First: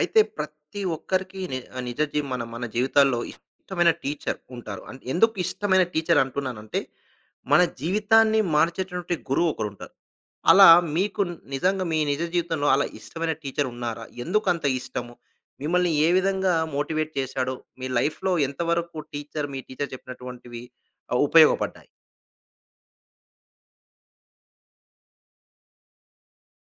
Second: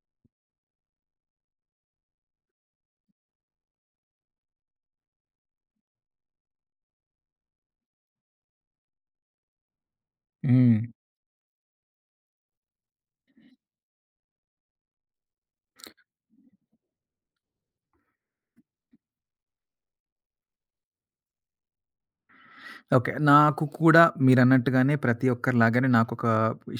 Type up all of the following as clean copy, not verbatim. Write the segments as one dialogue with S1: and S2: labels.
S1: అయితే ప్రతి ఒక్కరికి ని నిజ జీ మన మన జీవితాల్లో ఇష్టమైన టీచర్ ఉంటారు. అంటే ఎందుకు ఇష్టమైన టీచర్ అంటున్నానంటే, మన జీవితాన్ని మార్చేటటువంటి గురువు ఒకరుంటారు. అలా
S2: హ్మ్.
S1: మీకు నిజంగా మీ నిజ జీవితంలో అలా ఇష్టమైన టీచర్ ఉన్నారా? ఎందుకంత ఇష్టము? మిమ్మల్ని ఏ విధంగా మోటివేట్ చేశాడు? మీ లైఫ్‌లో ఎంతవరకు మీ టీచర్ చెప్పినటువంటివి ఉపయోగపడ్డాయి?
S2: ఓకే. నాకు కూడా మీరన్నట్టుగానే ప్రతి ఒక్కరిలాగానే నాకొక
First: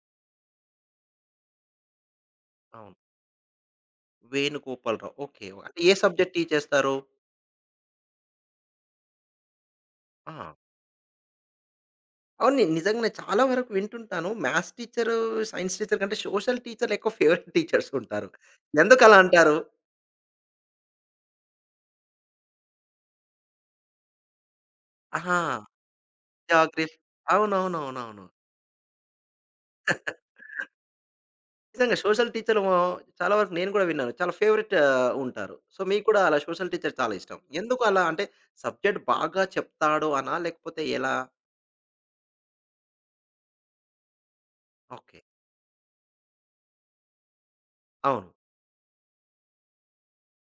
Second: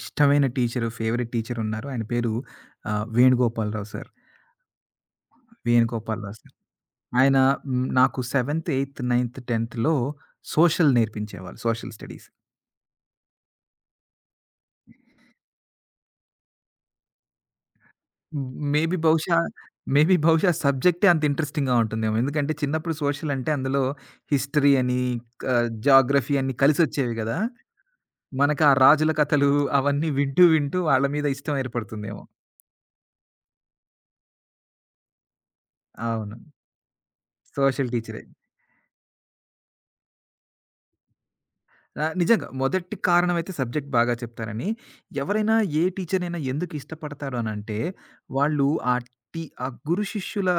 S2: ఇష్టమైన టీచరు, ఫేవరెట్ టీచరున్నారు. ఆయన పేరు
S1: అవును.
S2: వేణుగోపాలరావు సార్.
S1: వేణుగోపాలరావు. ఓకే. అంటే ఏ సబ్జెక్ట్
S2: వేణుగోపాలరావు
S1: టీచ్
S2: సార్.
S1: చేస్తారు?
S2: ఆయన నాకు సెవెంత్, ఎయిత్, నైన్త్, 10థ్‌లో
S1: ఆ!
S2: సోషల్ నేర్పించేవాళ్ళు. Social studies.
S1: అవును. నిజంగానే చాలా వరకు వింటుంటాను. మ్యాథ్స్ టీచరు, సైన్స్ టీచర్ కంటే సోషల్ టీచర్లెక్కువ ఫేవరెట్ టీచర్స్ ఉంటారు.
S2: హ్మ్. మేబీ
S1: ఎందుకలా
S2: బహుశా,
S1: అంటారు?
S2: మేబీ బహుశా సబ్జెక్టే అంత ఇంట్రెస్టింగ్‌గా ఉంటుందేమో. ఎందుకంటే చిన్నప్పుడు సోషల్ అంటే అందులో హిస్టరీ అని,
S1: ఆహా!
S2: జాగ్రఫీ అని
S1: జాగ్రఫ్
S2: కలిసొచ్చేవి గదా!
S1: అవునవునవునవును.
S2: మనకు ఆ రాజుల కథలు అవన్నీ వింటూ, వింటూ వాళ్ళ మీద ఇష్టం
S1: నిజంగా
S2: ఏర్పడుతుందేమో.
S1: సోషల్ టీచరు చాలా వరకు నేను కూడా విన్నాను. చాలా ఫేవరెట్ ఉంటారు. సో, మీకు కూడా
S2: అవును,
S1: అలా సోషల్ టీచర్ చాలా ఇష్టం. ఎందుకు
S2: సోషల్
S1: అలా
S2: టీచరే.
S1: అంటే సబ్జెక్ట్ బాగా చెప్తాడు అనా? లేకపోతే ఎలా?
S2: నిజంగా మొదటి కారణమైతే సబ్జెక్ట్ బాగా చెప్తారని.
S1: ఓకే.
S2: ఎవరైనా ఏ టీచర్‌నైనా ఎందుకు ఇష్టపడతారు అనంటే,
S1: అవును.
S2: వాళ్ళు ఆ టీ ఆ గురు శిష్యుల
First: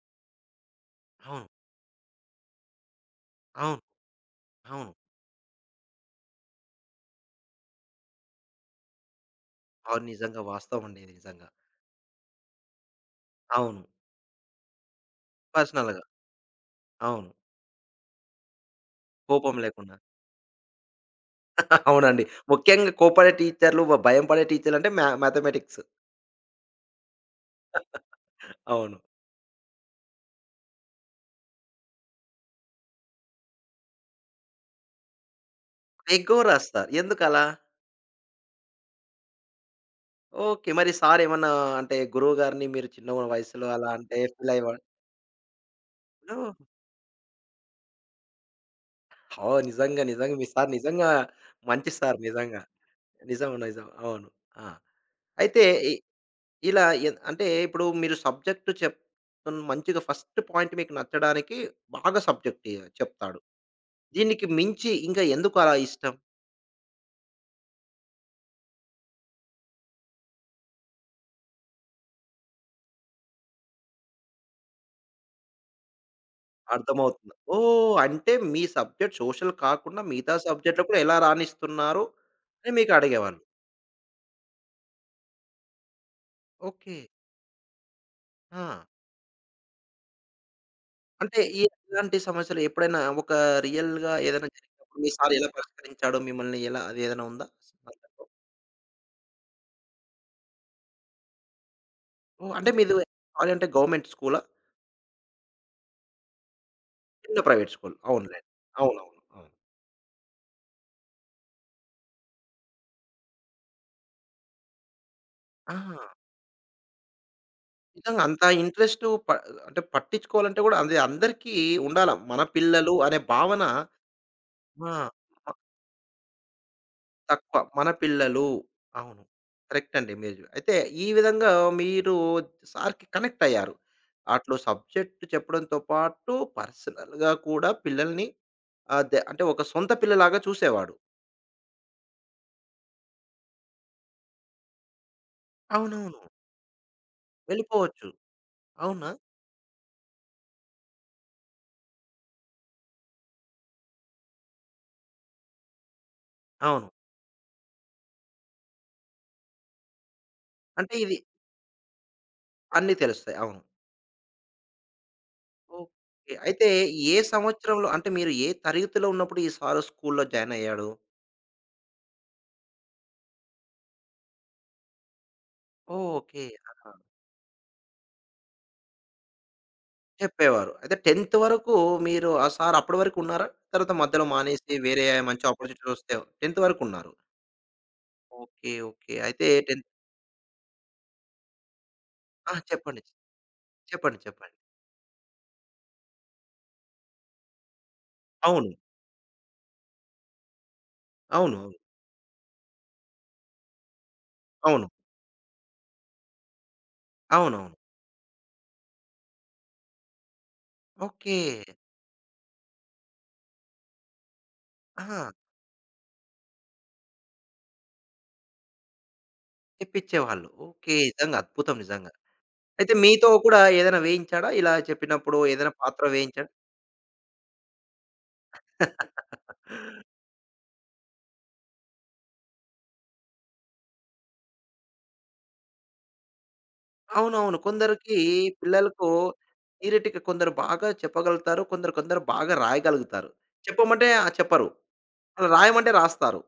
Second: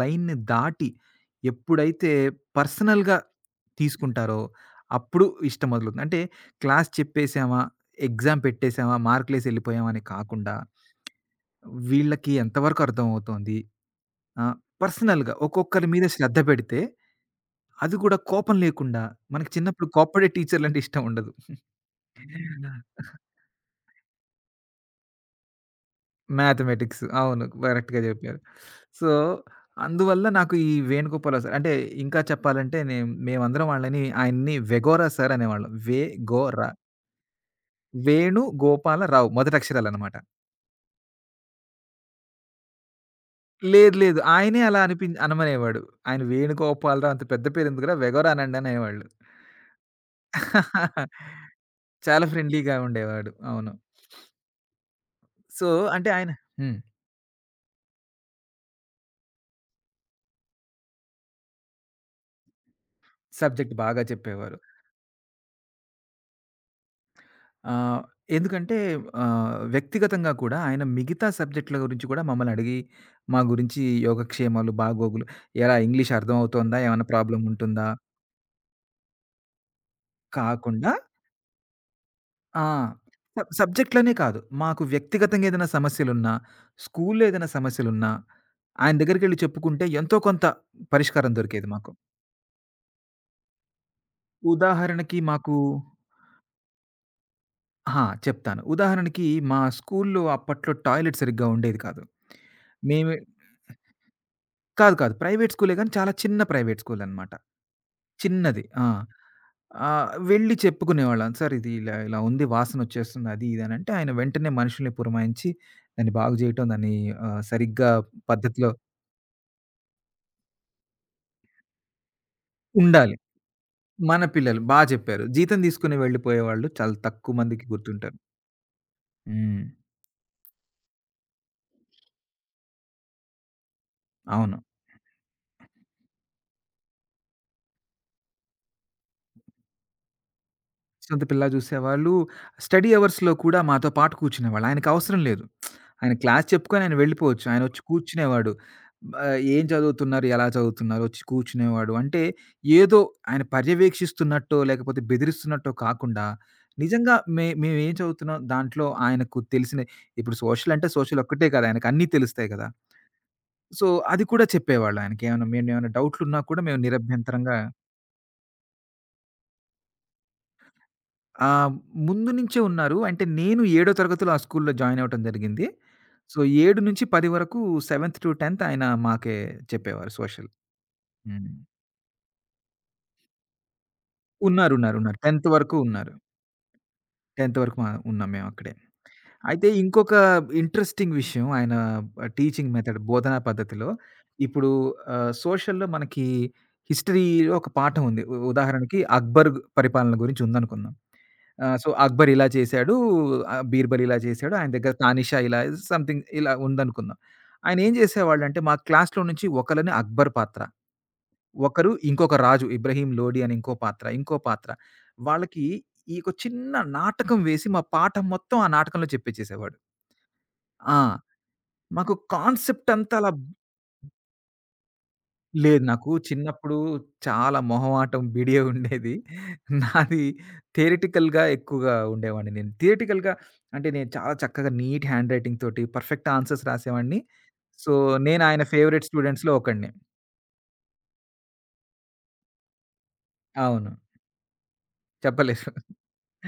S2: లైన్‌ని దాటి
S1: అవును.
S2: ఎప్పుడైతే పర్సనల్‌గా
S1: అవును.
S2: తీసుకుంటారో,
S1: అవును.
S2: అప్పుడు ఇష్టం మొదలవుతుంది. అంటే క్లాస్ చెప్పేసామా, ఎగ్జామ్ పెట్టేసామా, మార్కులేసి ఎళ్ళిపోయామా అని
S1: అవును. నిజంగా
S2: కాకుండా,
S1: వాస్తవం అండి ఇది నిజంగా.
S2: వీళ్ళకి ఎంతవరకు అర్థమవుతోంది,
S1: అవును.
S2: ఆహ్, పర్సనల్‌గా ఒక్కొక్కరి
S1: పర్సనల్‌గా.
S2: మీద శ్రద్ధ పెడితే,
S1: అవును.
S2: అది కూడా కోపం లేకుండా. మనకి
S1: కోపం
S2: చిన్నప్పుడు
S1: లేకుండా.
S2: కోప్పడే టీచర్‌లంటే ఇష్టం ఉండదు.
S1: అవునండి. ముఖ్యంగా కోపడే టీచర్లు, భయపడే టీచర్లంటే మ్యాథమెటిక్స్.
S2: మ్యాథమెటిక్స్. అవును, కరెక్ట్‌గా జెప్పారు.
S1: అవును.
S2: సో, అందువల్ల నాకు ఈ వేణుగోపాలరావు సార్ అంటే ఇంకా చెప్పాలంటే మేమందరం ఆయన్ని వెగోరా సార్ అనేవాళ్ళం. వే గో
S1: ఎక్కువ
S2: రా.
S1: రాస్తారు. ఎందుకలా?
S2: వేణుగోపాలరావు మొదటక్షరాలనమాట.
S1: ఓకే. మరి సారేమన్నా అంటే గురువుగారిని మీరు చిన్న వయసులో అలా
S2: లేదు,
S1: అంటే
S2: లేదు,
S1: ఫీల్
S2: ఆయనే
S1: అయ్యేవారు.
S2: అలా అనమనేవాడు. ఆయన,
S1: ఓహ్!
S2: వేణుగోపాలరావు అంత పెద్ద పేరెందుకురా వెగోరా అనండి అనేవాళ్ళు.
S1: ఓహ్! నిజంగా. నిజంగా. మీ సార్ నిజంగా మంచి సార్
S2: చాలా
S1: నిజంగా.
S2: ఫ్రెండ్లీగా ఉండేవాడు.
S1: నిజం.
S2: అవును.
S1: నిజం. అవును. ఆ! అయితే
S2: సో,
S1: ఇ
S2: అంటే ఆయన హ్మ్.
S1: ఇలా అంటే ఇప్పుడు మీరు సబ్జెక్ట్ మంచిగా ఫస్ట్ పాయింట్ మీకు నచ్చడానికి బాగా సబ్జెక్ట్ చెప్తాడు.
S2: సబ్జెక్ట్ బాగా
S1: దీనికి
S2: చెప్పేవారు.
S1: మించి ఇంకా ఎందుకు అలా ఇష్టం?
S2: ఆహ్, ఎందుకంటే వ్యక్తిగతంగా కూడా ఆయన మిగతా సబ్జెక్ట్‌ల గురించి కూడా మమ్మల్ని అడిగి, మా గురించి, యోగక్షేమాలు, బాగోగులు, ఎలా ఇంగ్లీష్ అర్థమవుతోందా? ఏమన్నా
S1: అర్థమవుతుంది.
S2: ప్రాబ్లమ్ ఉంటుందా?
S1: ఓహ్! అంటే మీ సబ్జెక్ట్ సోషల్ కాకుండా మిగతా సబ్జెక్ట్‌లో
S2: కాకుండా
S1: కూడా ఎలా రాణిస్తున్నారు
S2: ఆ!
S1: అని మీకు అడిగేవాళ్ళు.
S2: సబ్జెక్ట్‌లనే కాదు. మాకు వ్యక్తిగతంగా ఏదైనా సమస్యలున్నా,
S1: ఓకే.
S2: స్కూల్‌లో ఏదైనా సమస్యలున్నా,
S1: ఆ!
S2: ఆయన దగ్గరికెళ్ళి చెప్పుకుంటే ఎంతో కొంత పరిష్కారం
S1: అంటే
S2: దొరికేది మాకు.
S1: ఇలాంటి సమస్యలు ఎప్పుడైనా ఒక రియల్‌గా ఏదైనా జరిగినప్పుడు మీ
S2: ఉదాహరణకి
S1: సార్ ఎలా
S2: మాకు
S1: పరిష్కరించాడు? మిమ్మల్ని ఎలా అది ఏదైనా ఉందా?
S2: ఆ!
S1: సందర్భం?
S2: చెప్తాను. ఉదాహరణకి మా స్కూల్‌లో అప్పట్లో టాయిలెట్ సరిగ్గా ఉండేది కాదు.
S1: ఓహ్! అంటే మీది
S2: మేము
S1: కాలేజ్ అంటే గవర్నమెంట్ స్కూలా?
S2: కాదు, కాదు, ప్రైవేట్ స్కూలే గానీ, చాలా చిన్న ప్రైవేట్ స్కూలనమాట.
S1: చిన్న ప్రైవేట్ స్కూల్. అవునులెండి.
S2: చిన్నది. ఆ!
S1: అవునవును. అవును.
S2: వెళ్లి చెప్పుకునేవాళ్ళం. "సార్, ఇది ఇలా, ఇలా ఉంది. వాసనొచ్చేస్తుంది. అది, ఇది" అనంటే, ఆయన వెంటనే మనుషుల్ని పురమాయించి,
S1: ఆ!
S2: దాన్ని బాగు జేయటం, దాన్ని సరిగ్గా
S1: నిజంగా అంత
S2: పద్ధతిలో
S1: ఇంట్రెస్ట్ అంటే పట్టించుకోవాలంటే కూడా అది అందరికీ ఉండాల. మన పిల్లలు
S2: ఉండాలి.
S1: అనే భావన.
S2: మన పిల్లలు. బా చెప్పారు.
S1: ఆ!
S2: జీతం తీసుకొని వెళ్ళిపోయేవాళ్ళు చాలా తక్కువ
S1: తక్కువ.
S2: మందికి
S1: మన
S2: గుర్తుంటారు.
S1: పిల్లలు. అవును.
S2: హ్మ్.
S1: కరెక్ట్ అండి మీరు. అయితే ఈ విధంగా మీరు సార్‌కి కనెక్ట్ అయ్యారు. అట్లు
S2: అవును.
S1: సబ్జెక్ట్ చెప్పడంతో పాటు పర్సనల్‌గా కూడా పిల్లల్ని అంటే ఒక సొంత పిల్లలాగా చూసేవాడు.
S2: 'శ్రీశాంత్ పిల్ల' జూసేవాళ్ళు. స్టడీ అవర్స్‌లో కూడా మాతో పాటు కూర్చునేవాళ్ళు. ఆయనకవసరం లేదు. ఆయన
S1: అవునవును.
S2: క్లాస్ చెప్పుకొని ఆయన వెళ్ళిపోవచ్చు. ఆయనొచ్చి
S1: వెళ్ళిపోవచ్చు.
S2: కూర్చునేవాడు.
S1: అవునా?
S2: ఏం చదువుతున్నారు? ఎలా చదువుతున్నారు? వచ్చి కూర్చునేవాడు. అంటే ఏదో ఆయన పర్యవేక్షిస్తున్నట్టో, లేకపోతే బెదిరిస్తున్నట్టో కాకుండా,
S1: అవును.
S2: నిజంగా మేమేం చదువుతున్నాం దాంట్లో ఆయనకు తెలిసిన, ఇప్పుడు సోషల్ అంటే
S1: అంటే ఇది
S2: సోషల్ ఒక్కటే కాదు, ఆయనకన్నీ తెలుస్తాయి కదా!
S1: అన్నీ తెలుస్తాయి. అవును.
S2: సో, అది కూడా చెప్పేవాళ్ళు. ఆయనకేమన్నా మేమేమన్నా
S1: ఓకే.
S2: డౌట్లున్నా కూడా
S1: అయితే
S2: మేము
S1: ఏ
S2: నిరభ్యంతరంగా
S1: సంవత్సరంలో అంటే మీరు ఏ తరగతిలో ఉన్నప్పుడు ఈ సారు స్కూల్‌లో జాయిన్ అయ్యాడు?
S2: ఆ! ముందు నుంచే ఉన్నారు. అంటే నేను ఏడో తరగతిలో ఆ స్కూల్‌లో జాయిన్ అవ్వటం జరిగింది. So,
S1: okay. ఆ!
S2: 7-10 వరకు 7థ్-10థ్ ఆయన మాకే చెప్పేవారు సోషల్.
S1: చెప్పేవారు. అయితే 10th
S2: హ్మ్.
S1: వరకు మీరు ఆ సార్ అప్పటి వరకు ఉన్నారా? తర్వాత మధ్యలో
S2: ఉన్నారు,
S1: మానేసి
S2: ఉన్నారు,
S1: వేరే
S2: ఉన్నారు,
S1: మంచి
S2: 10థ్ వరకు
S1: ఆపర్చునిటీస్
S2: ఉన్నారు.
S1: వస్తే 10th వరకు ఉన్నారు.
S2: 10థ్ వరకు మా ఉన్నాం మేము
S1: ఓకే.
S2: అక్కడే.
S1: ఓకే. అయితే
S2: అయితే
S1: 10th.
S2: ఇంకొక ఇంట్రెస్టింగ్ విషయం, ఆయన
S1: ఆ!
S2: టీచింగ్ మెథడ్
S1: చెప్పండి.
S2: బోధనా పద్ధతిలో
S1: చెప్పండి. చెప్పండి.
S2: ఇప్పుడు సోషల్‌లో మనకి హిస్టరీలో ఒక పాఠం ఉంది.
S1: అవును.
S2: ఉదాహరణకి అక్బర్ పరిపాలన గురించి ఉందనుకుందాం.
S1: అవును.
S2: ఆ! సో, 'అక్బర్' ఇలా చేశాడు, 'బీర్బల్' ఇలా చేశాడు, ఆయన
S1: అవును.
S2: దగ్గర 'తానిషా' ఇలా సంథింగ్ ఇలా ఉందనుకుందాం.
S1: అవునవును.
S2: ఆయన ఏం చేసేవాళ్ళంటే మా క్లాస్‌లో నుంచి ఒకళ్ళని 'అక్బర్' పాత్ర,
S1: ఓకే.
S2: ఒకరు ఇంకొక రాజు 'ఇబ్రహీం లోడి' అని ఇంకో పాత్ర, ఇంకో పాత్ర.
S1: ఆహా!
S2: వాళ్ళకి ఈ ఒక చిన్న నాటకం వేసి మా పాఠం మొత్తం ఆ నాటకంలో చెప్పిచ్చేసేవాడు.
S1: తెప్పించేవాళ్ళు. ఓకే.
S2: ఆ!
S1: నిజంగా అద్భుతం నిజంగా.
S2: మాకు కాన్సెప్ట్
S1: అయితే
S2: అంతా
S1: మీతో
S2: అలా.
S1: కూడా ఏదైనా వేయించాడా? ఇలా చెప్పినప్పుడు ఏదైనా
S2: లేదు.
S1: పాత్ర
S2: నాకు
S1: వేయించాడా?
S2: చిన్నప్పుడు చాలా మొహమాటం, బిడియ ఉండేది. నాది థియరిటికల్‌గా ఎక్కువగా ఉండేవాడిని నేను. థియరిటికల్‌గా అంటే నేను చాలా చక్కగా నీట్ హ్యాండ్ రైటింగ్ తోటి పర్ఫెక్ట్ ఆన్సర్స్ రాసేవాడిని.
S1: అవునవును.
S2: సో,
S1: కొందరికి
S2: నేను ఆయన ఫేవరెట్
S1: పిల్లలకు
S2: స్టూడెంట్స్‌లో ఒకడిని.
S1: థియరిటిక్ కొందరు బాగా చెప్పగలుగుతారు. కొందరు కొందరు బాగా రాయగలుగుతారు.
S2: అవును.
S1: చెప్పమంటే చెప్పరు. అలా
S2: చెప్పలేదు.
S1: రాయమంటే రాస్తారు.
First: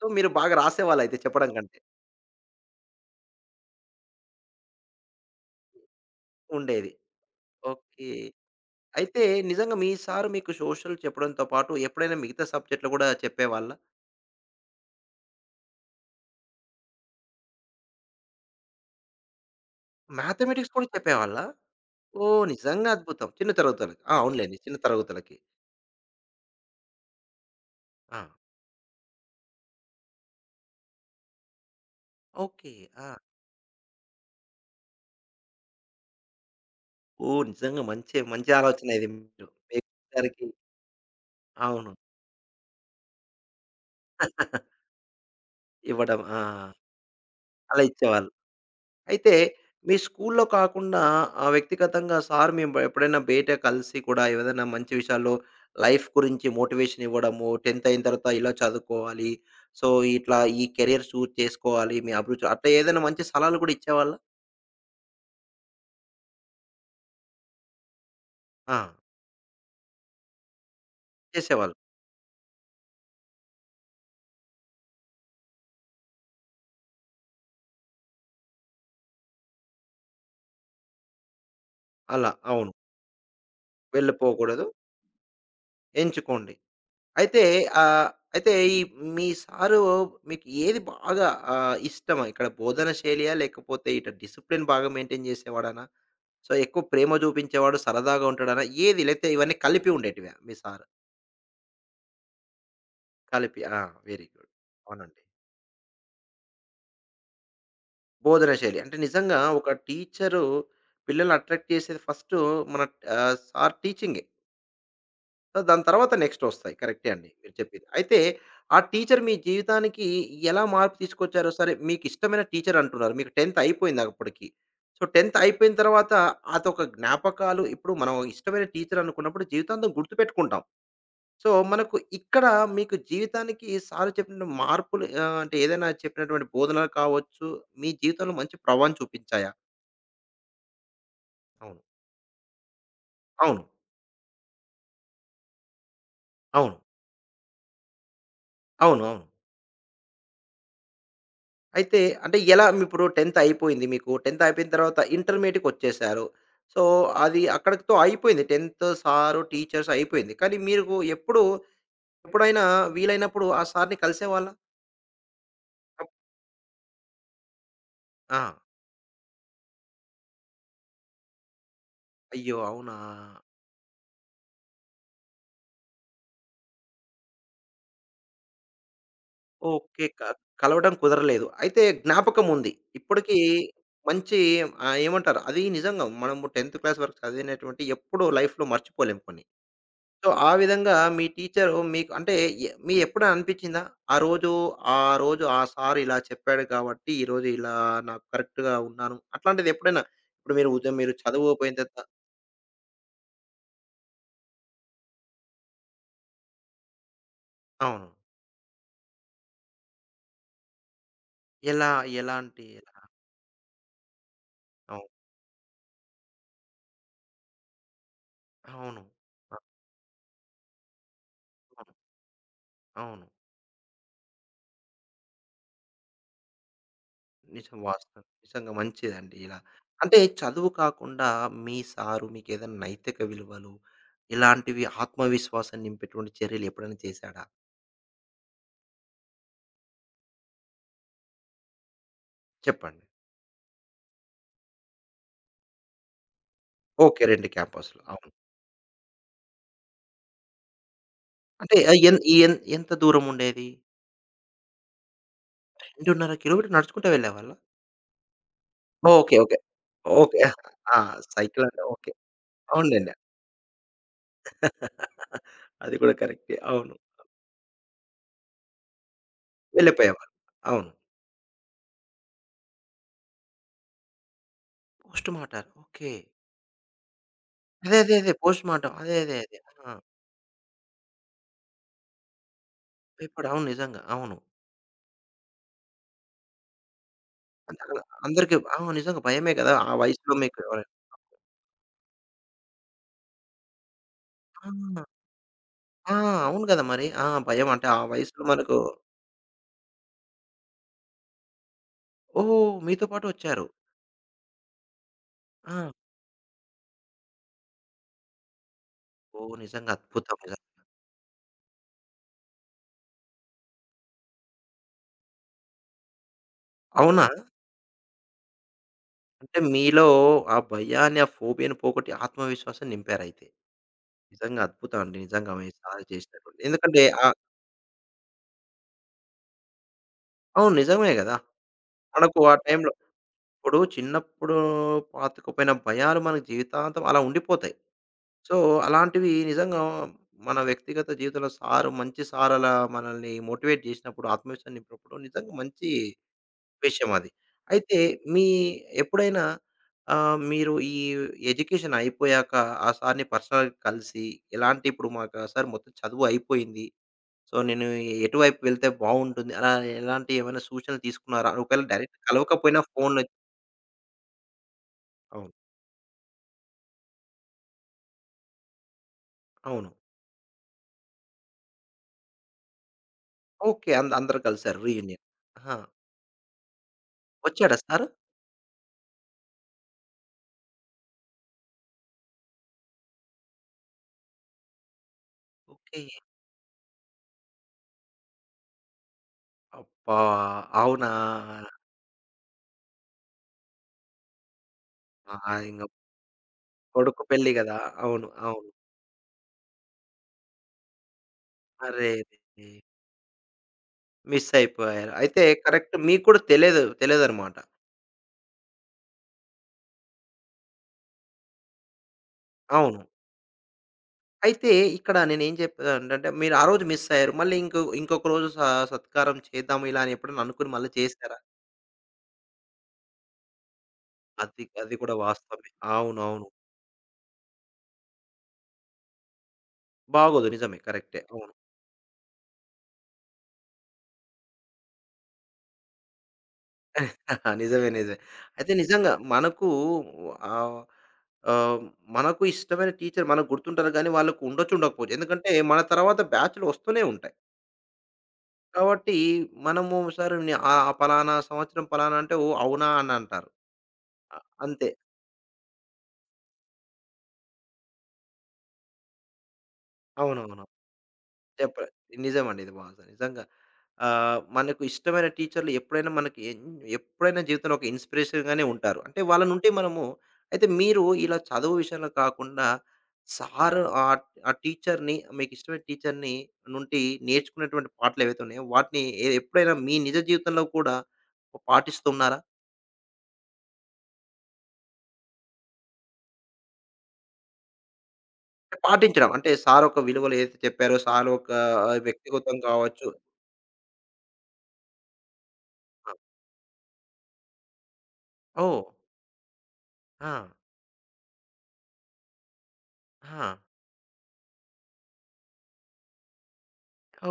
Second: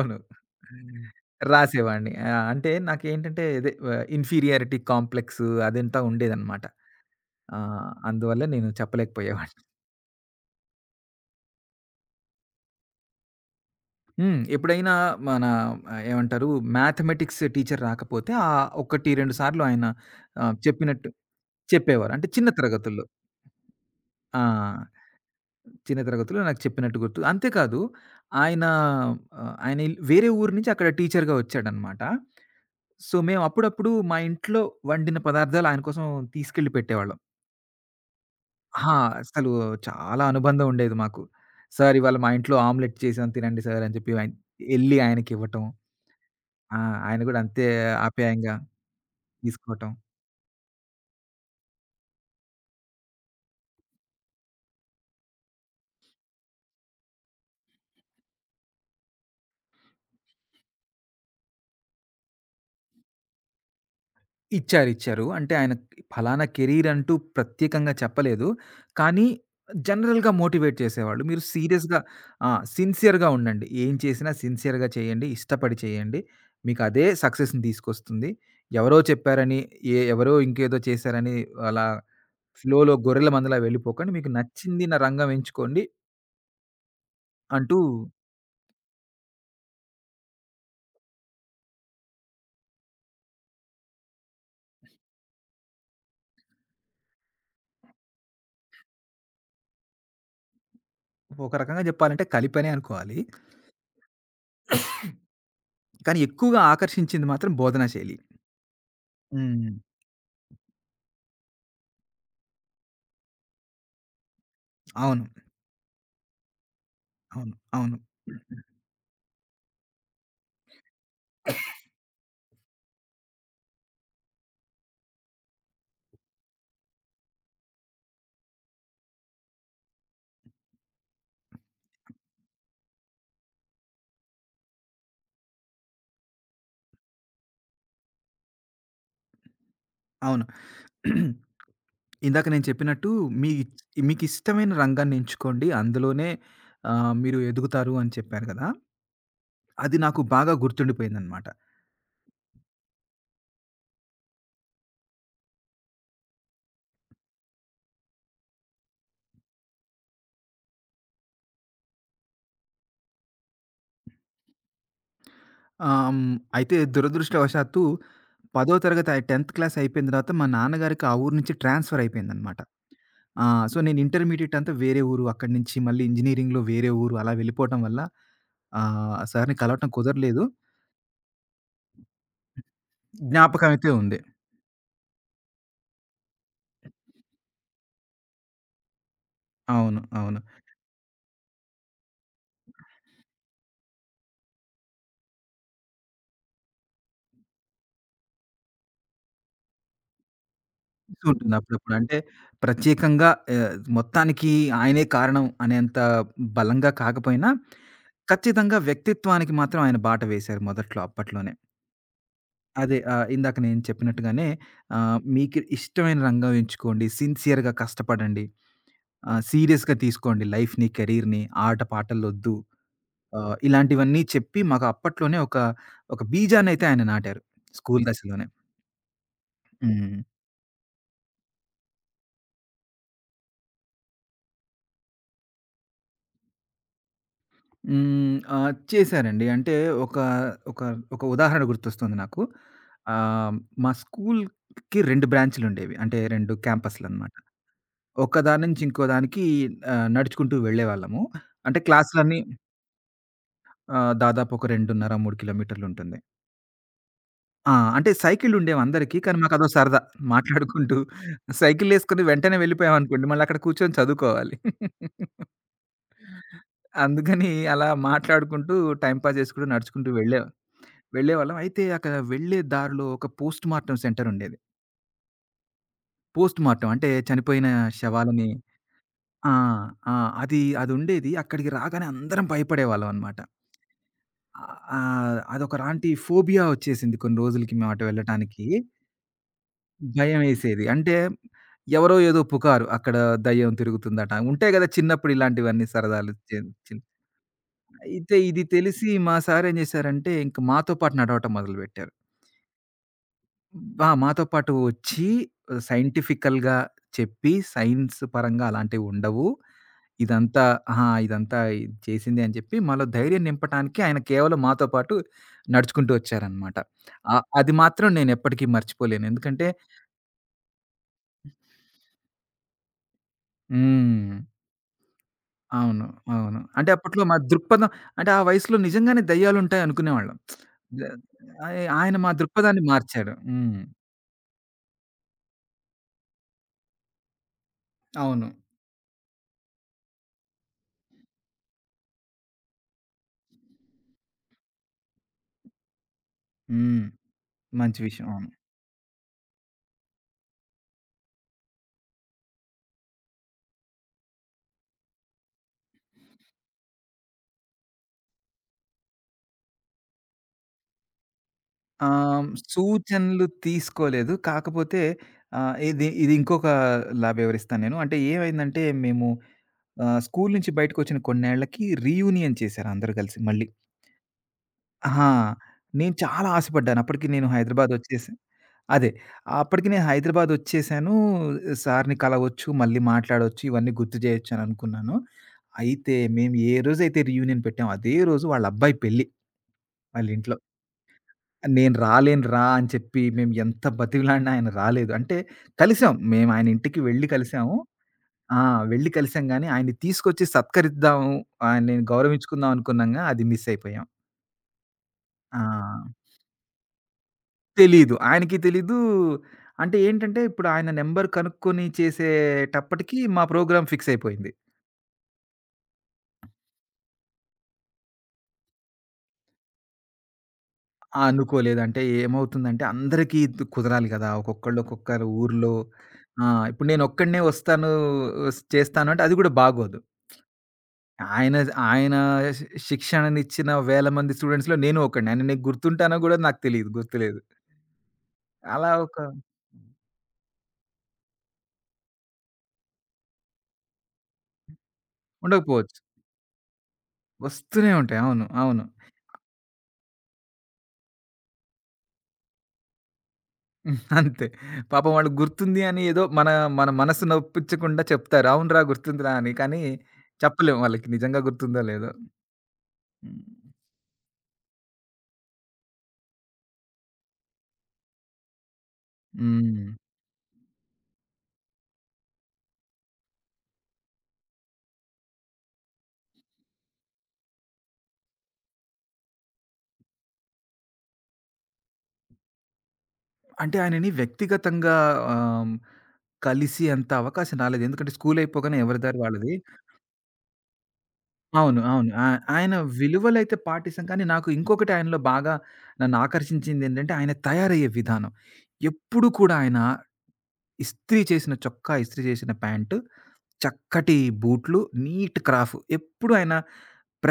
S1: సో, మీరు బాగా రాసేవాళ్ళయితే చెప్పడం కంటే.
S2: రాసేవాడిని. ఆ! అంటే నాకేంటంటే ఇదే ఇన్ఫీరియారిటీ కాంప్లెక్స్ అదంతా ఉండేదనమాట.
S1: ఉండేది. ఓకే.
S2: అందువల్ల నేను
S1: అయితే
S2: చెప్పలేకపోయేవాడిని.
S1: నిజంగా మీ సారు మీకు సోషల్ చెప్పడంతో పాటు ఎప్పుడైనా మిగతా సబ్జెక్ట్‌లు గూడా చెప్పేవాళ్ళా?
S2: ఎప్పుడైనా మన ఏమంటారు, మ్యాథమెటిక్స్ టీచర్ రాకపోతే 1, 2 సార్లు ఆయన
S1: మ్యాథమెటిక్స్ కూడా
S2: చెప్పినట్టు
S1: చెప్పేవాళ్ళా?
S2: చెప్పేవారు. అంటే
S1: ఓహ్!
S2: చిన్న
S1: నిజంగా
S2: తరగతుల్లో.
S1: అద్భుతం. చిన్న తరగతులకి. ఆ!
S2: ఆ!
S1: అవునులెండి. చిన్న తరగతులకి.
S2: చిన్న తరగతిలో నాకు చెప్పినట్టు గుర్తు. అంతేకాదు,
S1: ఆ!
S2: ఆయన ఆయన వేరే ఊరు నుంచి అక్కడ టీచర్‌గా వచ్చాడనమాట.
S1: ఓకే. ఆ!
S2: సో, మేము అప్పుడప్పుడు మా ఇంట్లో వండిన పదార్థాలు ఆయన కోసం తీసుకెళ్ళి పెట్టేవాళ్ళం.
S1: ఓహ్! నిజంగా మంచి మంచి
S2: ఆ!
S1: ఆలోచన ఇది మీరు
S2: అసలు
S1: మీ
S2: చాలా
S1: సార్‌కి.
S2: అనుబంధం ఉండేది మాకు.
S1: అవును.
S2: సార్, ఇవాళ మా ఇంట్లో ఆమ్లెట్ చేశాం తినండి సార్ అని చెప్పి ఆయన ఎళ్లి ఆయనకివ్వటం.
S1: ఇవ్వడం. ఆ!
S2: ఆ! ఆయన గూడా అంతే
S1: అలా ఇచ్చేవాళ్ళు.
S2: ఆప్యాయంగా
S1: అయితే
S2: తీసుకోవటం.
S1: మీ స్కూల్‌లో కాకుండా వ్యక్తిగతంగా సార్ మేము ఎప్పుడైనా బయట కలిసి కూడా ఏదైనా మంచి విషయాల్లో లైఫ్ గురించి మోటివేషన్ ఇవ్వడము, 10th అయిన తర్వాత ఇలా చదువుకోవాలి. సో, ఇట్లా ఈ కెరియర్ చూజ్ చేసుకోవాలి. మీ అభిరుచి అట్లా ఏదైనా మంచి సలహాలు కూడా ఇచ్చేవాళ్ళా?
S2: ఇచ్చారు, ఇచ్చారు. అంటే ఆయన ఫలానా కెరీర్ అంటూ ప్రత్యేకంగా చెప్పలేదు.
S1: ఆ!
S2: కానీ జనరల్‌గా మోటివేట్ చేసేవాళ్ళు. మీరు
S1: చేసేవాళ్ళు.
S2: సీరియస్‌గా ఆ! సిన్సియర్‌గా ఉండండి. ఏం చేసినా సిన్సియర్‌గా చేయండి. ఇష్టపడి చేయండి. మీకు అదే సక్సెస్‌ని తీసుకొస్తుంది. ఎవరో చెప్పారని, ఎవరో ఇంకేదో చేశారని అలా
S1: అలా అవును.
S2: ఫ్లోలో గొర్రెల మందలా వెళ్ళిపోకండి. మీకు
S1: వెళ్ళిపోకూడదు.
S2: నచ్చింది నా రంగం ఎంచుకోండి
S1: ఎంచుకోండి. అయితే
S2: అంటూ,
S1: ఆహ్, అయితే ఈ మీ సారు మీకు ఏది బాగా ఇష్టం? ఇక్కడ బోధన శైలియా? లేకపోతే ఇటు డిసిప్లిన్ బాగా మెయింటైన్ చేసేవాడనా? సో, ఎక్కువ ప్రేమ చూపించేవాడు, సరదాగా ఉంటాడనా? ఏది? లేకపోతే ఇవన్నీ కలిపి ఉండేటివా మీ సారు?
S2: ఒక రకంగా చెప్పాలంటే కలిపనే అనుకోవాలి.
S1: కలిపి. ఆ! Very good. అవునండి.
S2: కానీ ఎక్కువగా ఆకర్షించింది మాత్రం బోధనా శైలి.
S1: బోధన శైలి. అంటే నిజంగా
S2: హ్మ్.
S1: ఒక టీచరు పిల్లల్ని అట్రాక్ట్ చేసేది ఫస్టు మన సార్ టీచింగే.
S2: అవును,
S1: సో, దాని తర్వాత నెక్స్ట్ వస్తాయి. కరెక్టే అండి మీరు
S2: అవును,
S1: చెప్పింది.
S2: అవును,
S1: అయితే ఆ టీచర్ మీ జీవితానికి ఎలా మార్పు తీసుకొచ్చారో సరే మీకిష్టమైన టీచర్ అంటున్నారు. మీకు 10th అయిపోయింది అప్పటికి. సో, 10th అయిపోయిన తర్వాత అదొక జ్ఞాపకాలు ఇప్పుడు మనం ఇష్టమైన టీచర్ అనుకున్నప్పుడు జీవితాంతం గుర్తుపెట్టుకుంటాం. సో, మనకు ఇక్కడ మీకు జీవితానికి సార్ చెప్పిన మార్పులు, అంటే ఏదైనా చెప్పినటువంటి బోధనలు కావచ్చు, మీ జీవితంలో మంచి ప్రభావం చూపించాయా?
S2: అవును.
S1: అవును.
S2: ఇందాక నేను చెప్పినట్టు, మీ
S1: అవును.
S2: మీకిష్టమైన రంగాన్ని ఎంచుకోండి. అందులోనే
S1: అవును.
S2: మీరు ఎదుగుతారు అని చెప్పారు కదా!
S1: అవును. అవును.
S2: అది నాకు బాగా గుర్తుండిపోయిందనమాట.
S1: అయితే అంటే ఎలా మీ ఇప్పుడు 10th అయిపోయింది మీకు. 10థ్ అయిపోయిన తర్వాత ఇంటర్మీడియట్‌కొచ్చేసారు. సో, అది అక్కడితో అయిపోయింది. 10th సారు, టీచర్స్ అయిపోయింది. కానీ మీకు ఎప్పుడైనా వీలైనప్పుడు ఆ సార్‌ని కలిసేవాళ్ళా?
S2: ఆహ్,
S1: అప్
S2: హ్మ్. అయితే దురదృష్టవశాత్తు
S1: ఆ!
S2: 10థ్ క్లాస్ అయిపోయిన తర్వాత మా నాన్నగారికి ఆ ఊరు నుంచి ట్రాన్స్‌ఫర్
S1: అయ్యో!
S2: అయిపోయిందనమాట.
S1: అవునా?
S2: ఆ! సో, నేను ఇంటర్మీడియేట్ అంతా వేరే ఊరు. అక్కడి నుంచి మళ్ళీ ఇంజినీరింగ్‌లో వేరే ఊరు అలా వెళ్ళిపోవటం వల్ల సార్‌ని కలవటం
S1: ఓకే.
S2: కుదరలేదు.
S1: కలవడం కుదరలేదు. అయితే జ్ఞాపకం ఉంది. ఇప్పటికీ
S2: జ్ఞాపకం అయితే ఉంది.
S1: మంచి ఏమంటారు అది నిజంగా మనము 10th క్లాస్ వరకు చదివినటువంటి ఎప్పుడూ లైఫ్‌లో మర్చిపోలేము కొన్ని.
S2: అవును,
S1: సో,
S2: అవును.
S1: ఆ విధంగా మీ టీచరు మీకు అంటే ఎ మీ ఎప్పుడైనా అనిపించిందా? ఆ రోజు, ఆ రోజు ఆ సార్ ఇలా చెప్పాడు కాబట్టి, ఈరోజు ఇలా నాకు కరెక్ట్‌గా ఉన్నాను. అట్లాంటిది ఎప్పుడైనా ఇప్పుడు మీరు ఉదయం మీరు చదువు
S2: ఉంటుంది
S1: పోయిన
S2: అప్పుడప్పుడు.
S1: తర్వాత
S2: అంటే ప్రత్యేకంగా మొత్తానికి ఆయనే కారణం అనేంత బలంగా కాకపోయినా,
S1: అవును.
S2: ఖచ్చితంగా వ్యక్తిత్వానికి మాత్రం ఆయన బాట వేశారు మొదట్లో అప్పట్లోనే.
S1: ఎలా? ఎలాంటి
S2: అదే
S1: ఎలా?
S2: ఇందాక నేను చెప్పినట్టుగానే
S1: అవును.
S2: మీకు ఇష్టమైన రంగం ఎంచుకోండి. సిన్సియర్‌గా కష్టపడండి.
S1: అవును.
S2: సీరియస్‌గా తీసుకోండి లైఫ్‌ని, కెరీర్‌ని, ఆట
S1: అవును.
S2: పాటలొద్దు.
S1: అవును.
S2: ఇలాంటివన్నీ చెప్పి మాకు అప్పట్లోనే ఒక బీజాన్నయితే ఆయన నాటారు.
S1: నిజం
S2: స్కూల్
S1: వాస్తవం.
S2: దశలోనే.
S1: నిజంగా మంచిదండి ఇలా.
S2: హ్మ్.
S1: అంటే చదువు కాకుండా మీ సారు మీకేదైనా నైతిక విలువలు, ఇలాంటివి ఆత్మవిశ్వాసం నింపేటువంటి చర్యలు ఎప్పుడైనా చేశాడా?
S2: హ్మ్. ఆ! చేశారండి. అంటే ఒక, ఒక, ఒక ఉదాహరణ గుర్తొస్తుంది నాకు.
S1: చెప్పండి.
S2: ఆహ్, మా స్కూల్‌కి 2 బ్రాంచులుండేవి. అంటే 2
S1: ఓకే.
S2: క్యాంపస్‌లనమాట.
S1: 2 క్యాంపస్‌లు. అవును.
S2: ఒకదాని నుంచి ఇంకో దానికి నడుచుకుంటూ వెళ్ళేవాళ్ళము.
S1: అంటే
S2: అంటే
S1: ఎన్ ఈ
S2: క్లాసులన్నీ
S1: ఎన్ ఎంత దూరం ఉండేది?
S2: దాదాపు ఒక 2.5, 3 కిలోమీటర్లుంటుంది.
S1: 2.5 కిలోమీటర్లు నడుచుకుంటూ వెళ్ళేవాళ్ళా?
S2: ఆ! అంటే సైకిళ్ళుండేవి అందరికీ.
S1: ఓకే.
S2: కానీ
S1: ఓకే.
S2: మాకదో సరదా.
S1: ఓకే. ఆ!
S2: మాట్లాడుకుంటూ,
S1: సైకిల్ అంటే ఓకే.
S2: సైకిళ్ళేసుకొని వెంటనే
S1: అవునులెండి.
S2: వెళ్ళిపోయామనుకోండి, మళ్ళక్కడ కూర్చొని చదువుకోవాలి.
S1: అది కూడా కరెక్టే. అవును.
S2: అందుకని అలా మాట్లాడుకుంటూ, టైమ్ పాస్ చేసుకుంటూ, నడుచుకుంటూ
S1: వెళ్ళిపోయేవారు. అవును.
S2: వెళ్ళేవాళ్ళం. అయితే అక్కడ వెళ్ళే దారిలో ఒక పోస్ట్ మార్టం సెంటర్ ఉండేది.
S1: పోస్ట్‌మార్టం. ఓకే.
S2: పోస్ట్ మార్టం అంటే చనిపోయిన
S1: అదే. అదే. అదే.
S2: శవాలని
S1: పోస్ట్‌మార్టం. అదే. అదే.
S2: ఆ!
S1: అదే. ఆ!
S2: ఆ! అది అదుండేది. అక్కడికి రాగానే అందరం భయపడేవాళ్ళం అన్నమాట.
S1: ఇప్పుడు అవును నిజంగా. అవును.
S2: అదొక లాంటి ఫోబియా వచ్చేసింది కొన్ని రోజులకి
S1: అంత
S2: మేము అటు
S1: అందరికి
S2: వెళ్ళటానికి.
S1: అవును నిజంగా భయమే కదా! ఆ వయసులో మీకు
S2: భయమేసేది.
S1: ఎవరైనా.
S2: అంటే ఎవరో ఏదో పుకారు. అక్కడ దయ్యం తిరుగుతుందట.
S1: ఆ!
S2: ఉంటాయి గదా! చిన్నప్పుడు ఇలాంటివన్నీ
S1: ఆ!
S2: సరదాలు.
S1: అవును
S2: చిన్
S1: కదా!
S2: చిన్
S1: మరి. ఆ! భయం అంటే ఆ
S2: అయితే
S1: వయసులో
S2: ఇది
S1: మనకు.
S2: తెలిసి మా సారేం జేశారంటే ఇంక మాతో పాటు నడవటం మొదలుపెట్టారు.
S1: ఓహ్! మీతో పాటు వచ్చారు.
S2: ఆ! మాతో పాటు వచ్చి
S1: ఆ!
S2: సైంటిఫికల్‌గా చెప్పి, సైన్స్ పరంగా అలాంటివుండవు.
S1: ఓహ్! నిజంగా అద్భుతం. నిజంగా.
S2: ఇదంతా అహా! ఇదంతా ఇది చేసిందే అని చెప్పి, మాలో ధైర్యం నింపటానికి ఆయన కేవలం మాతో పాటు నడుచుకుంటూ వచ్చారనమాట.
S1: అవునా?
S2: అది మాత్రం నేనెప్పటికీ మర్చిపోలేను.
S1: అంటే
S2: ఎందుకంటే
S1: మీలో ఆ భయాన్ని, ఆ ఫోబియాని పోగొట్టి ఆత్మవిశ్వాసం నింపారయితే.
S2: హ్మ్.
S1: నిజంగా అద్భుతం అండి. నిజంగా మీరు సాధన
S2: అవును, అవును.
S1: చేసినటువంటి.
S2: అంటే
S1: ఎందుకంటే
S2: అప్పట్లో మా దృక్పథం అంటే ఆ వయసులో నిజంగానే దెయ్యాలుంటాయి అనుకునేవాళ్ళం.
S1: అవును.
S2: ద
S1: నిజమే గదా!
S2: ఆయ ఆయన మా
S1: మనకు ఆ
S2: దృక్పథాన్ని
S1: టైంలో
S2: మార్చాడు.
S1: ఇప్పుడు చిన్నప్పుడు పాతుకుపోయిన భయాలు మన జీవితాంతం అలా ఉండిపోతాయి.
S2: అవును.
S1: సో, అలాంటివి నిజంగా మన వ్యక్తిగత జీవితంలో సారు మంచి సార్ అలా మనల్ని మోటివేట్ జేసినప్పుడు, ఆత్మవిశ్వాసం నింపినప్పుడు నిజంగా మంచి
S2: హ్మ్.
S1: విషయం అది. అయితే
S2: మంచి విషయం.
S1: మీ
S2: అవును.
S1: ఎప్పుడైనా మీరు ఈ ఎడ్యుకేషన్ అయిపోయాక ఆ సార్‌ని పర్సనల్‌గా కలిసి ఎలాంటి ఇప్పుడు మాకు ఆ సార్ మొత్తం చదువు అయిపోయింది. సో, నేను ఎటువైపు వెళ్తే బావుంటుంది. అలా ఎలాంటి ఏమైనా సూచనలు తీసుకున్నారా? ఒకవేళ డైరెక్ట్
S2: ఆహ్,
S1: కలవకపోయినా ఫోన్‌లో.
S2: సూచనలు తీసుకోలేదు. కాకపోతే
S1: అవును.
S2: ఇది ఇది ఇంకొకలా వివరిస్తాను నేను. అంటే ఏమైందంటే మేము
S1: అవును.
S2: స్కూలు నుంచి బయటకొచ్చిన కొన్నేళ్ళకి రీయూనియన్ చేశారు అందరూ కలిసి మళ్ళీ.
S1: ఓకే. అందరూ కలిసారు రీయూనియన్.
S2: ఆ!
S1: ఆహా!
S2: నేను చాలా ఆశపడ్డాను. అప్పటికి నేను
S1: వచ్చాడా
S2: హైదరాబాద్
S1: సారు?
S2: వచ్చేసా అదే. అప్పటికి నేను హైదరాబాద్ వచ్చేసాను. సార్‌ని కలవచ్చు, మళ్ళీ మాట్లాడొచ్చు, ఇవన్నీ గుర్తు చేయొచ్చు అని అనుకున్నాను.
S1: ఓకే.
S2: అయితే మేము ఏ రోజైతే రీయూనియన్ పెట్టామో అదే రోజు వాళ్ళ అబ్బాయి పెళ్లి
S1: అబ్బా!
S2: వాళ్ళ ఇంట్లో.
S1: అవునా!
S2: నేను రాలేనురా! అని చెప్పి మేము ఎంత బతిమిలాడినా ఆయన రాలేదు.
S1: ఆ!
S2: అంటే
S1: ఇంగ
S2: కలిసాం. మేము ఆయన ఇంటికి
S1: కొడుకు
S2: వెళ్లి
S1: పెళ్లి
S2: కలిసాము.
S1: గదా! అవును.
S2: ఆ!
S1: అవును.
S2: వెళ్లి కలిసాం గానీ, ఆయన్ని తీసుకొచ్చి సత్కరిద్దాము, ఆయన్ని
S1: అరెరే!
S2: గౌరవించుకుందాం అనుకున్నాంగా అది మిస్ అయిపోయాం.
S1: మిస్ అయిపోయారు. అయితే
S2: ఆ!
S1: కరెక్ట్ మీకు కూడా తెలీదు. తెలీదనమాట.
S2: తెలీదు. ఆయనకి తెలీదు. అంటే ఏంటంటే, ఇప్పుడు ఆయన నంబర్ కనుక్కొని
S1: అవును.
S2: చేసేటప్పటికి మా ప్రోగ్రామ్ ఫిక్స్ అయిపోయింది.
S1: అయితే ఇక్కడ నేనేం చెప్పేదాన్నంటే మీరు ఆ రోజు మిస్ అయ్యారు. మళ్ళీ ఇంకొక రోజు సత్కారం చేద్దాం ఇలా అని ఎప్పుడైనా అనుకుని మళ్ళీ
S2: ఆ,
S1: చేసారా?
S2: అనుకోలేదు. అంటే ఏమవుతుందంటే అందరికీ కుదరాలి గదా!
S1: అది
S2: ఒక్కొక్కళ్ళు
S1: అది కూడా
S2: ఒక్కొక్కరు
S1: వాస్తవమే.
S2: ఊర్లో. ఆ!
S1: అవునవును.
S2: ఇప్పుడు నేనొక్కడినే వస్తాను, చేస్తాను అంటే అది గూడా బాగోదు.
S1: బాగోదు. నిజమే. కరెక్టే. అవును.
S2: ఆయన ఆయన శి శిక్షణనిచ్చిన వేల మంది స్టూడెంట్స్‌లో నేను ఒకడిని. ఆయన నేను గుర్తుంటానో గూడా నాకు తెలీదు. గుర్తులేదు.
S1: నిజమే. నిజమే. అయితే
S2: అలా
S1: నిజంగా
S2: ఒక
S1: మనకు ఆహ్, ఆహ్, మనకు ఇష్టమైన టీచర్ మనకు గుర్తుంటారు గానీ వాళ్ళకు ఉండొచ్చు, ఉండకపోవచ్చు. ఎందుకంటే మన
S2: ఉండకపోవచ్చు.
S1: తర్వాత బ్యాచ్‌లు వస్తూనే ఉంటాయి.
S2: వస్తూనే ఉంటాయి. అవును, అవును.
S1: కాబట్టి మనము సరే ఆ పలానా సంవత్సరం పలానా అంటే ఓహ్! అవునా అని అంటారు. అ
S2: అంతే.
S1: అంతే.
S2: పాపం వాళ్ళు గుర్తుంది అని ఏదో మన మన మనసు నొప్పించకుండా చెప్తారు. అవునురా గుర్తుందిరా అని. కానీ
S1: అవునవును.
S2: చెప్పలేం వాళ్ళకి నిజంగా గుర్తుందో
S1: చెప్పలే.
S2: లేదో.
S1: నిజమండి ఇది వాస్తవం. నిజంగా. మనకు ఇష్టమైన టీచర్లు ఎప్పుడైనా మనకి ఎప్పుడైనా జీవితంలో ఒక ఇన్స్పిరేషన్‌గానే ఉంటారు. అంటే వాళ్ళ నుండి
S2: హ్మ్.
S1: మనము. అయితే మీరు ఇలా చదువు విషయంలో కాకుండా సార్, ఆ టీచర్‌ని మీకు ఇష్టమైన టీచర్‌ని నుండి నేర్చుకున్నటువంటి పాఠాలు ఏవైతే ఉన్నాయో వాటిని ఎప్పుడైనా మీ నిజ జీవితంలో కూడా పాటిస్తున్నారా?
S2: అంటే ఆయనని వ్యక్తిగతంగా ఆహ్, కలిసి అంత అవకాశం రాలేదు. ఎందుకంటే స్కూల్ అయిపోగానే ఎవరి దారి
S1: పాటించడం. అంటే
S2: వాళ్ళది.
S1: సార్ ఒక విలువలు ఏదైతే చెప్పారో, సార్ ఒక
S2: అవును, అవును. ఆ!
S1: వ్యక్తిగతం
S2: ఆయన
S1: కావచ్చు.
S2: విలువలైతే పాటిస్తాం. కానీ నాకు ఇంకొకటి ఆయనలో బాగా నన్ను ఆకర్షించిందేంటంటే ఆయన తయారయ్యే విధానం.
S1: ఓహ్!
S2: ఎప్పుడు కూడా ఆయన
S1: ఆ!
S2: ఇస్త్రీ చేసిన చొక్కా, ఇస్త్రీ చేసిన ప్యాంటు,
S1: ఆ!
S2: చక్కటి బూట్లు, నీట్ క్రాఫ్. ఎప్పుడు ఆయన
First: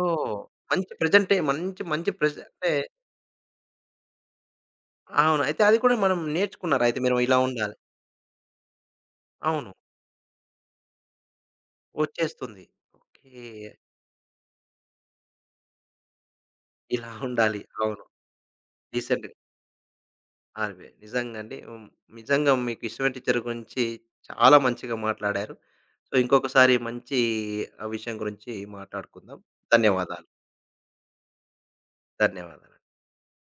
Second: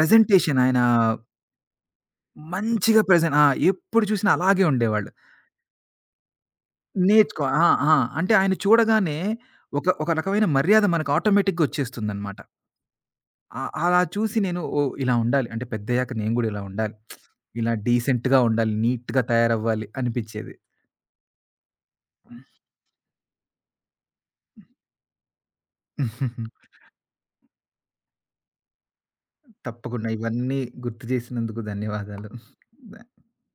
S1: ఓహ్!
S2: ఆయన
S1: మంచి మంచి మంచి అంటే
S2: మంచిగా ప్రెజెంట్ ఆ! ఎప్పుడు చూసినా అలాగే ఉండేవాళ్ళు.
S1: అవును. అయితే అది కూడా మనం నేర్చుకున్నారయితే మీరు ఇలా
S2: ఆ!
S1: ఉండాలి.
S2: ఆ! అంటే ఆయన చూడగానే
S1: అవును.
S2: ఒక ఒక రకమైన మర్యాద మనకు ఆటోమేటిక్‌గా వచ్చేస్తుందన్నమాట.
S1: వచ్చేస్తుంది. ఓకే.
S2: ఆ! అలా చూసి నేను ఓహ్! ఇలా ఉండాలి. అంటే పెద్దయ్యాక నేను గూడా ఇలా ఉండాలి.
S1: ఇలా ఉండాలి.
S2: ఇలా
S1: అవును.
S2: డీసెంట్‌గా ఉండాలి. నీట్‌గా
S1: డీసెంట్
S2: తయారవ్వాలి అనిపిచ్చేది.
S1: RBI. నిజంగా అండి. హ్మ్. నిజంగా మీకు ఇష్టమైన టీచర్ గురించి చాలా మంచిగా మాట్లాడారు. సో, ఇంకొకసారి మంచి విషయం గురించి మాట్లాడుకుందాం.
S2: తప్పకుండా
S1: ధన్యవాదాలు.
S2: ఇవన్నీ గుర్తు చేసినందుకు ధన్యవాదాలు.
S1: ధన్యవాదాలు.
S2: ద